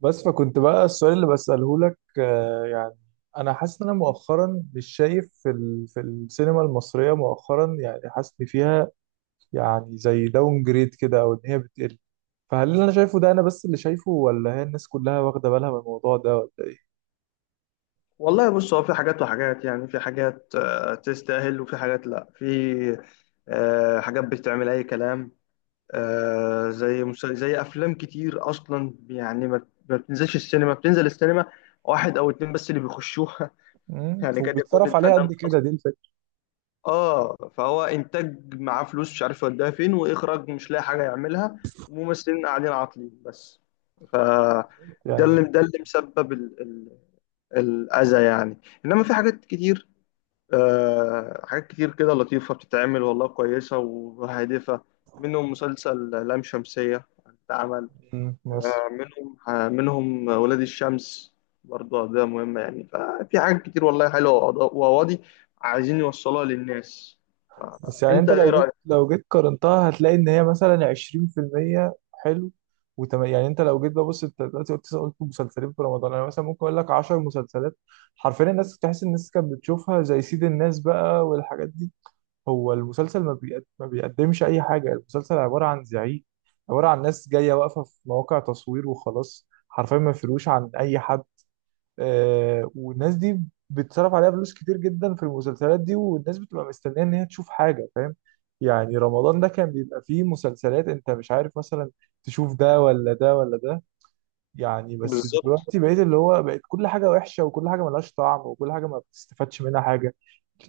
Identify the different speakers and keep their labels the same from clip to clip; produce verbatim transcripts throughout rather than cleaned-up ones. Speaker 1: بس فكنت بقى السؤال اللي بسأله لك آه، يعني انا حاسس ان انا مؤخرا مش شايف في ال... في السينما المصرية مؤخرا، يعني حاسس ان فيها يعني زي داون جريد كده، او ان هي بتقل. فهل اللي انا شايفه ده انا بس اللي شايفه، ولا هي الناس كلها واخدة بالها من الموضوع ده، ولا ايه؟
Speaker 2: والله بص، هو في حاجات وحاجات. يعني في حاجات، آه، تستاهل، وفي حاجات لا. في آه، حاجات بتعمل اي كلام، آه، زي مس- زي افلام كتير اصلا يعني ما ما بتنزلش السينما، بتنزل السينما واحد او اتنين بس اللي بيخشوها.
Speaker 1: مم،
Speaker 2: يعني قد يكون
Speaker 1: وبيتصرف عليها
Speaker 2: الفنان
Speaker 1: قد
Speaker 2: ده
Speaker 1: كده؟
Speaker 2: اصلا
Speaker 1: دي الفكرة
Speaker 2: اه، فهو انتاج معاه فلوس مش عارف يوديها فين، واخراج مش لاقي حاجه يعملها، وممثلين قاعدين عاطلين بس. ف ده
Speaker 1: يعني.
Speaker 2: اللي ده اللي مسبب ال- ال- الاذى يعني. انما في حاجات كتير، آه، حاجات كتير كده لطيفة بتتعمل والله، كويسة وهادفة. منهم مسلسل لام شمسية، اتعمل.
Speaker 1: مم، مصر.
Speaker 2: آه، منهم آه، منهم ولاد الشمس، برضه ده مهم. يعني ففي حاجات كتير والله حلوة، وقضا- وقواضي عايزين يوصلوها للناس.
Speaker 1: بس يعني
Speaker 2: انت
Speaker 1: انت
Speaker 2: ايه
Speaker 1: لو جيت
Speaker 2: رأيك؟
Speaker 1: لو جيت قارنتها هتلاقي ان هي مثلا عشرين في المية حلو وتم... يعني انت لو جيت ببص انت دلوقتي قلت قلت مسلسلين في رمضان، انا مثلا ممكن اقول لك عشر مسلسلات حرفيا الناس تحس. الناس كانت بتشوفها زي سيد الناس بقى والحاجات دي. هو المسلسل ما, بيقد... ما بيقدمش اي حاجه. المسلسل عباره عن زعيق، عباره عن ناس جايه واقفه في مواقع تصوير وخلاص، حرفيا ما فيروش عن اي حد. آه والناس دي بيتصرف عليها فلوس كتير جدا في المسلسلات دي، والناس بتبقى مستنيه ان هي تشوف حاجه، فاهم؟ يعني رمضان ده كان بيبقى فيه مسلسلات انت مش عارف مثلا تشوف ده ولا ده ولا ده، يعني. بس
Speaker 2: بالظبط.
Speaker 1: دلوقتي بقيت اللي هو بقت كل حاجه وحشه، وكل حاجه ملهاش طعم، وكل حاجه ما بتستفادش منها حاجه.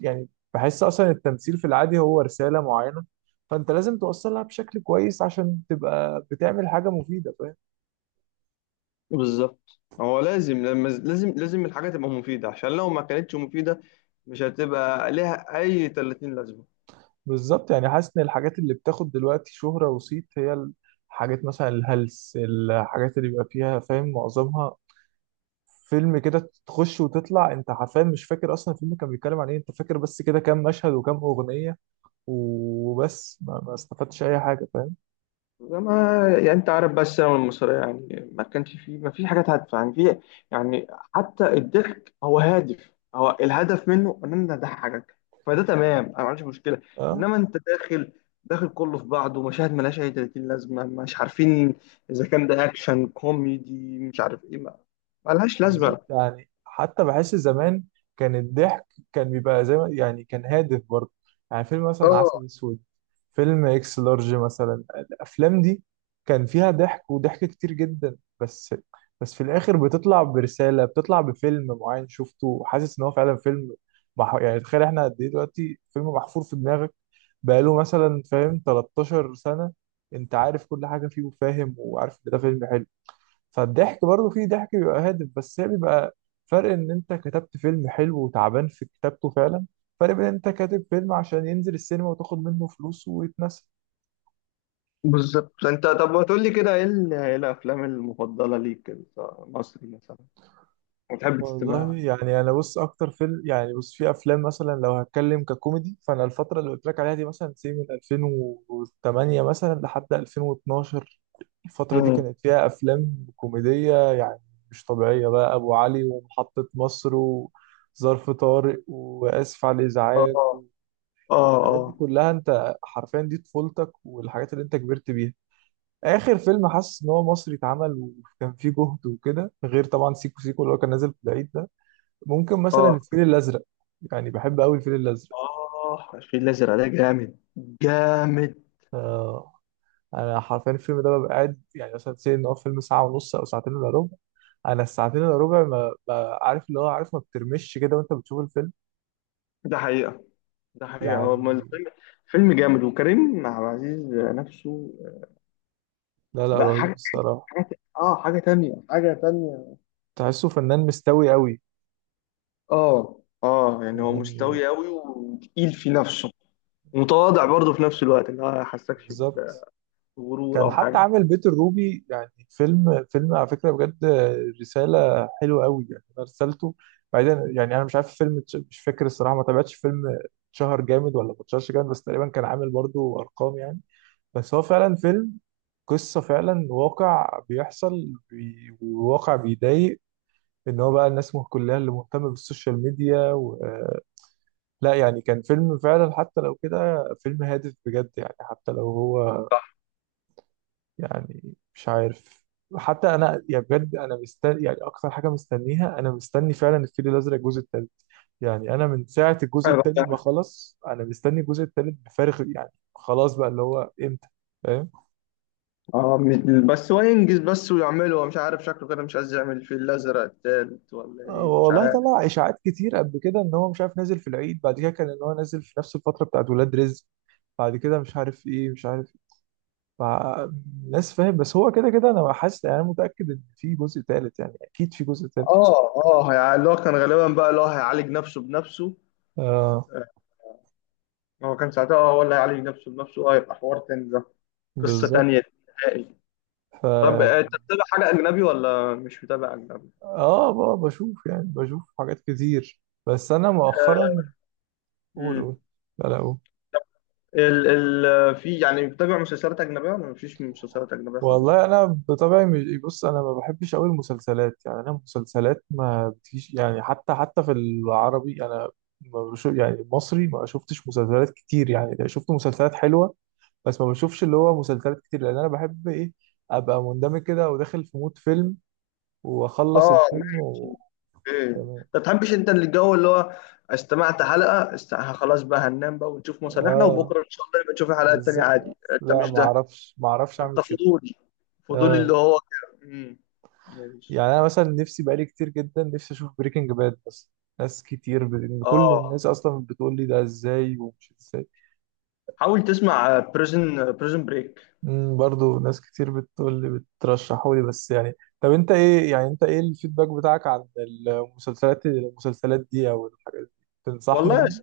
Speaker 1: يعني بحس اصلا التمثيل في العادي هو رساله معينه، فانت لازم توصلها بشكل كويس عشان تبقى بتعمل حاجه مفيده، فاهم؟
Speaker 2: بالظبط، هو لازم، لما لازم لازم الحاجة تبقى مفيدة، عشان لو ما كانتش مفيدة مش هتبقى ليها أي تلاتين لازمة.
Speaker 1: بالظبط. يعني حاسس ان الحاجات اللي بتاخد دلوقتي شهرة وصيت هي الحاجات مثلا الهلس، الحاجات اللي بيبقى فيها فاهم معظمها فيلم كده تخش وتطلع، انت حرفيا مش فاكر اصلا الفيلم كان بيتكلم عن ايه. انت فاكر بس كده كام مشهد وكام اغنية وبس، ما, ما استفدتش اي حاجة، فاهم.
Speaker 2: ما يعني انت عارف بقى، السينما المصريه يعني ما كانش فيه، ما فيش حاجات هادفه يعني. في يعني حتى الضحك هو هادف، هو الهدف منه ان انا اضحكك، فده تمام، انا ما عنديش مشكله.
Speaker 1: اه
Speaker 2: انما انت داخل، داخل كله في بعضه، مشاهد ملهاش اي تلاتين لازمه، مش عارفين اذا كان ده اكشن كوميدي مش عارف ايه، ما ملهاش
Speaker 1: بالظبط.
Speaker 2: لازمه.
Speaker 1: يعني حتى بحس زمان كان الضحك كان بيبقى زي ما يعني كان هادف برضه. يعني فيلم مثلا
Speaker 2: اه
Speaker 1: عسل اسود، فيلم اكس لارج مثلا. الافلام دي كان فيها ضحك، وضحك كتير جدا، بس بس في الاخر بتطلع برسالة، بتطلع بفيلم معين شفته وحاسس ان هو فعلا فيلم. مح... يعني تخيل احنا قد ايه دلوقتي فيلم محفور في دماغك بقاله مثلا فاهم 13 سنة. انت عارف كل حاجة فيه وفاهم، وعارف ان ده فيلم حلو. فالضحك برضه فيه ضحك بيبقى هادف، بس هي بيبقى فرق ان انت كتبت فيلم حلو وتعبان في كتابته فعلا، فرق بين ان انت كاتب فيلم عشان ينزل السينما وتاخد منه فلوس ويتنسى.
Speaker 2: بالظبط. انت طب ما تقول لي كده، ايه ال- ايه الافلام المفضله ليك كده، مصري مثلا، وتحب
Speaker 1: والله
Speaker 2: تستمعها.
Speaker 1: يعني انا بص اكتر فيلم، يعني بص في افلام مثلا لو هتكلم ككوميدي، فانا الفتره اللي قلت لك عليها دي مثلا سي من ألفين وتمانية مثلا لحد ألفين واتناشر، الفتره دي
Speaker 2: امم.
Speaker 1: كانت فيها افلام كوميديه يعني مش طبيعيه بقى. ابو علي، ومحطه مصر، و... ظرف طارق، وآسف على
Speaker 2: اه
Speaker 1: الإزعاج،
Speaker 2: اه.
Speaker 1: الحاجات دي
Speaker 2: اه
Speaker 1: كلها، انت حرفيا دي طفولتك، والحاجات اللي انت كبرت بيها. اخر فيلم حاسس ان هو مصري اتعمل وكان فيه جهد وكده، غير طبعا سيكو سيكو اللي هو كان نازل في العيد ده، ممكن مثلا
Speaker 2: اه،
Speaker 1: الفيل الازرق. يعني بحب قوي الفيل الازرق.
Speaker 2: اه الفيل الازرق ده جامد، جامد.
Speaker 1: آه، انا حرفيا الفيلم ده ببقى قاعد، يعني مثلا سي ان هو فيلم ساعه ونص او ساعتين الا ربع، انا الساعتين الا ربع ما ما- عارف اللي هو عارف، ما بترمش كده وانت بتشوف الفيلم
Speaker 2: ده حقيقه، ده حقيقه، هو ما
Speaker 1: يعني.
Speaker 2: الفيلم فيلم جامد. وكريم عبد العزيز نفسه،
Speaker 1: لا لا،
Speaker 2: لا
Speaker 1: رهيب
Speaker 2: حاجه،
Speaker 1: الصراحه.
Speaker 2: حاجه، اه حاجه تانية، حاجه تانية.
Speaker 1: تحسه فنان مستوي قوي
Speaker 2: اه اه، يعني هو
Speaker 1: يعني،
Speaker 2: مستوي قوي وتقيل في نفسه، ومتواضع برضه في نفس الوقت، اللي هو ما يحسكش
Speaker 1: بالظبط.
Speaker 2: بغرور
Speaker 1: كان
Speaker 2: او
Speaker 1: حتى
Speaker 2: حاجه.
Speaker 1: عامل بيت الروبي، يعني فيلم فيلم على فكرة بجد، رسالة حلوة قوي يعني، أنا رسالته. بعدين يعني أنا مش عارف الفيلم اتش- مش فاكر الصراحة، ما تابعتش فيلم اتشهر جامد ولا ما اتشهرش جامد، بس تقريبا كان عامل برضو أرقام يعني. بس هو فعلا فيلم قصة، فعلا واقع بيحصل بي- وواقع بيضايق، إن هو بقى الناس كلها اللي مهتمة بالسوشيال ميديا و... لا يعني كان فيلم فعلا، حتى لو كده فيلم هادف بجد، يعني حتى لو هو
Speaker 2: صح.
Speaker 1: يعني، مش عارف. حتى انا يعني بجد انا مستني، يعني اكتر حاجه مستنيها انا مستني فعلا الفيل الازرق الجزء الثالث. يعني انا من ساعه الجزء الثاني ما خلص، انا مستني الجزء الثالث بفارغ، يعني خلاص بقى اللي هو امتى، فاهم.
Speaker 2: اه مش- بس هو ينجز بس ويعمله، هو مش عارف شكله كده مش عايز يعمل الفيل الازرق التالت ولا
Speaker 1: آه،
Speaker 2: ايه مش
Speaker 1: والله
Speaker 2: عارف.
Speaker 1: طلع اشاعات كتير قبل كده، ان هو مش عارف نازل في العيد، بعد كده كان ان هو نازل في نفس الفتره بتاعت ولاد رزق، بعد كده مش عارف ايه مش عارف إيه، مع ناس فاهم. بس هو كده كده انا حاسس، يعني أنا متاكد ان في جزء ثالث، يعني اكيد في جزء ثالث.
Speaker 2: اه اه، يعني اللي هو كان غالبا بقى اللي هو هيعالج نفسه بنفسه.
Speaker 1: آه
Speaker 2: آه، هو كان ساعتها، اه هو اللي هيعالج نفسه بنفسه، اه يبقى حوار تاني ده، قصة
Speaker 1: بالظبط.
Speaker 2: تانية نهائي.
Speaker 1: ف
Speaker 2: طب آه، انت بتتابع حاجة أجنبي ولا مش متابع أجنبي؟
Speaker 1: اه ب- بشوف يعني، بشوف حاجات كتير، بس انا مؤخرا. قول
Speaker 2: امم.
Speaker 1: قول. لا لا قول.
Speaker 2: ال ال في يعني، بتابع مسلسلات أجنبية ولا مفيش مسلسلات أجنبية خالص؟
Speaker 1: والله انا بطبعي مش بص، انا ما بحبش قوي المسلسلات يعني، انا المسلسلات ما بتجيش يعني، حتى حتى في العربي، انا ما بشوف يعني. المصري ما شفتش مسلسلات كتير، يعني لا، شفت مسلسلات حلوه، بس ما بشوفش اللي هو مسلسلات كتير. لان انا بحب ايه؟ ابقى مندمج كده وداخل في مود فيلم واخلص
Speaker 2: اه،
Speaker 1: الفيلم
Speaker 2: ماشي،
Speaker 1: و...
Speaker 2: اوكي.
Speaker 1: تمام.
Speaker 2: ما تحبش انت اللي الجو اللي هو، استمعت حلقة است... خلاص بقى، هننام بقى ونشوف مصالحنا،
Speaker 1: اه
Speaker 2: وبكرة ان شاء الله يبقى تشوف الحلقة التانية
Speaker 1: بالظبط،
Speaker 2: عادي، انت
Speaker 1: لا
Speaker 2: مش
Speaker 1: ما
Speaker 2: ده.
Speaker 1: اعرفش ما اعرفش اعمل
Speaker 2: انت
Speaker 1: كده.
Speaker 2: فضولي، فضولي اللي
Speaker 1: اه
Speaker 2: هو كده. امم، ماشي.
Speaker 1: يعني انا مثلا نفسي بقالي كتير جدا، نفسي اشوف بريكنج باد، بس ناس كتير ب... إن كل
Speaker 2: اه،
Speaker 1: الناس اصلا بتقول لي ده ازاي ومش ازاي.
Speaker 2: حاول تسمع بريزن بريزن بريك.
Speaker 1: امم برضو ناس كتير بتقول لي، بترشحوا لي، بس يعني. طب انت ايه، يعني انت ايه الفيدباك بتاعك عن المسلسلات المسلسلات دي، او الحاجات دي تنصحني
Speaker 2: والله
Speaker 1: يعني؟
Speaker 2: است...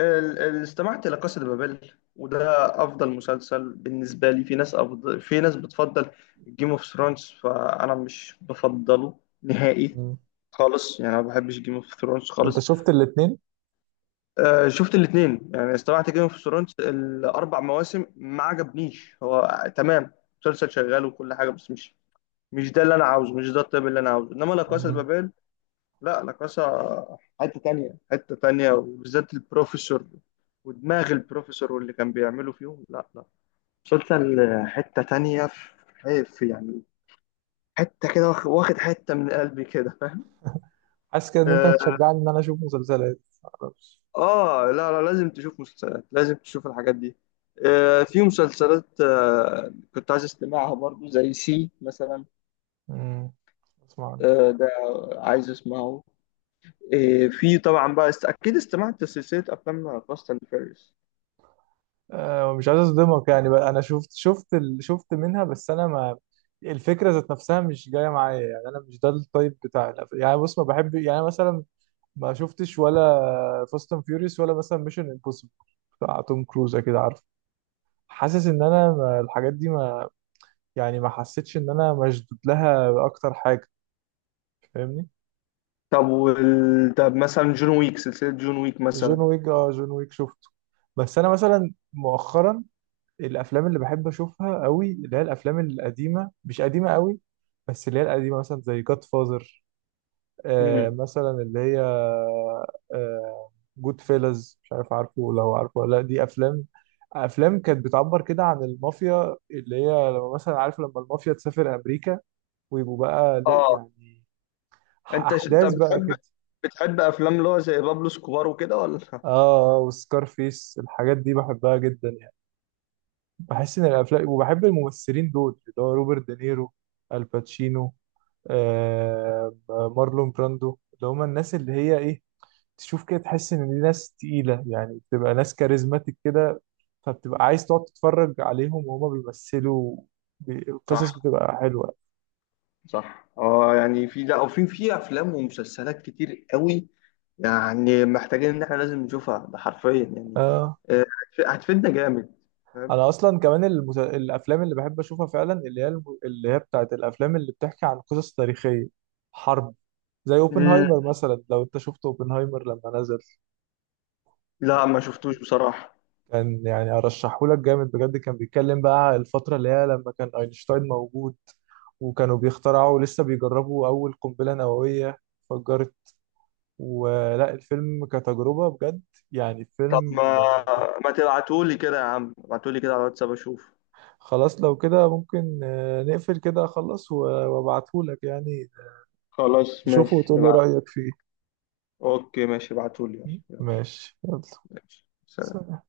Speaker 2: ال... ال... استمعت لقصة بابل، وده افضل مسلسل بالنسبة لي. في ناس أفضل... في ناس بتفضل جيم اوف ثرونز، فانا مش بفضله نهائي
Speaker 1: امم.
Speaker 2: خالص، يعني انا ما بحبش جيم اوف ثرونز
Speaker 1: انت
Speaker 2: خالص.
Speaker 1: شفت الاتنين؟
Speaker 2: آه شفت الاثنين، يعني استمعت جيم اوف ثرونز الاربع مواسم ما عجبنيش. هو تمام، مسلسل شغال وكل حاجة، بس مش، مش ده اللي انا عاوزه، مش ده الطيب اللي انا عاوزه. انما لا كاسا
Speaker 1: امم.
Speaker 2: بابيل، لا لا كاسا، حته تانية، حته تانية، وبالذات البروفيسور ودماغ البروفيسور واللي كان بيعمله فيهم، لا لا. مسلسل حته تانية، في حيف يعني، حته كده واخ- واخد حته من قلبي كده، فاهم.
Speaker 1: حاسس كده ان انت
Speaker 2: آه,
Speaker 1: هتشجعني ان انا اشوف مسلسلات، معرفش.
Speaker 2: اه لا لا لازم تشوف مسلسلات، لازم تشوف الحاجات دي. آه في مسلسلات، آه كنت عايز استمعها برضو، زي سي مثلا.
Speaker 1: امم اسمع.
Speaker 2: آه ده، عايز اسمعه. إيه، في طبعا بقى است... اكيد استمعت لسلسله افلام فاست اند فيريوس.
Speaker 1: آه، مش عايز اصدمك يعني، بقى انا شفت، شفت ال... شفت منها بس انا ما، الفكره ذات نفسها مش جايه معايا يعني. انا مش ده التايب بتاع الأف- يعني بص ما بحب يعني مثلا، ما شفتش ولا فاست اند فيوريوس، ولا مثلا ميشن امبوسيبل بتاع توم كروز كده، عارف؟ حاسس ان انا ما، الحاجات دي ما، يعني ما حسيتش ان انا مشدود لها اكتر حاجه، فاهمني.
Speaker 2: طب وال... طب مثلا جون ويك، سلسله جون ويك
Speaker 1: جون
Speaker 2: مثلا.
Speaker 1: ويك، اه جون ويك شفته. بس انا مثلا مؤخرا الافلام اللي بحب اشوفها قوي اللي هي الافلام القديمه، مش قديمه قوي بس اللي هي القديمه، مثلا زي جاد فازر، آه
Speaker 2: امم،
Speaker 1: مثلا اللي هي، آه جود فيلز، مش عارف عارفه ولا هو عارفه ولا لا، دي افلام، افلام كانت بتعبر كده عن المافيا، اللي هي لما مثلا عارف لما المافيا تسافر امريكا، ويبقوا بقى ل-
Speaker 2: اه
Speaker 1: يعني
Speaker 2: انت ش... طب
Speaker 1: احداث بقى
Speaker 2: بتحب،
Speaker 1: كده.
Speaker 2: بتحب افلام اللي هو زي بابلو سكوبار وكده، ولا
Speaker 1: اه وسكار فيس، الحاجات دي بحبها جدا يعني.
Speaker 2: مم.
Speaker 1: بحس ان الافلام، وبحب الممثلين دول، اللي هو روبرت دينيرو، الباتشينو، آه، مارلون براندو، اللي هما الناس اللي هي ايه، تشوف كده تحس ان دي ناس تقيلة يعني، بتبقى ناس كاريزماتيك كده، فبتبقى عايز تقعد تتفرج عليهم وهما بيمثلوا. بي- القصص
Speaker 2: صح،
Speaker 1: بتبقى حلوة.
Speaker 2: صح اه. يعني في لا، وفي في في افلام ومسلسلات كتير قوي، يعني محتاجين ان احنا لازم نشوفها، ده حرفيا يعني.
Speaker 1: آه.
Speaker 2: آه، هتف- هتفيدنا جامد، فاهم.
Speaker 1: انا اصلا كمان المس... الافلام اللي بحب اشوفها فعلا اللي هي الم... اللي هي بتاعت الافلام اللي بتحكي عن قصص تاريخية، حرب، زي
Speaker 2: مم.
Speaker 1: اوبنهايمر مثلا. لو انت شفت اوبنهايمر لما نزل.
Speaker 2: لا ما شفتوش بصراحه.
Speaker 1: كان يعني ارشحه لك جامد بجد، كان بيتكلم بقى على الفتره اللي هي لما كان اينشتاين موجود، وكانوا بيخترعوا، لسه بيجربوا اول قنبله نوويه فجرت، ولا الفيلم كتجربه بجد يعني
Speaker 2: طب
Speaker 1: فيلم.
Speaker 2: ما ما تبعتولي كده يا عم، ابعتولي كده على الواتساب اشوف.
Speaker 1: خلاص لو كده ممكن آه، نقفل كده اخلص و- وابعته لك يعني،
Speaker 2: خلاص
Speaker 1: تشوفه
Speaker 2: ماشي
Speaker 1: وتقولي
Speaker 2: ابعت.
Speaker 1: رايك فيه.
Speaker 2: اوكي ماشي ابعتولي، يلا يلا.
Speaker 1: ماشي يلا،
Speaker 2: ماشي، سلام.
Speaker 1: سلام.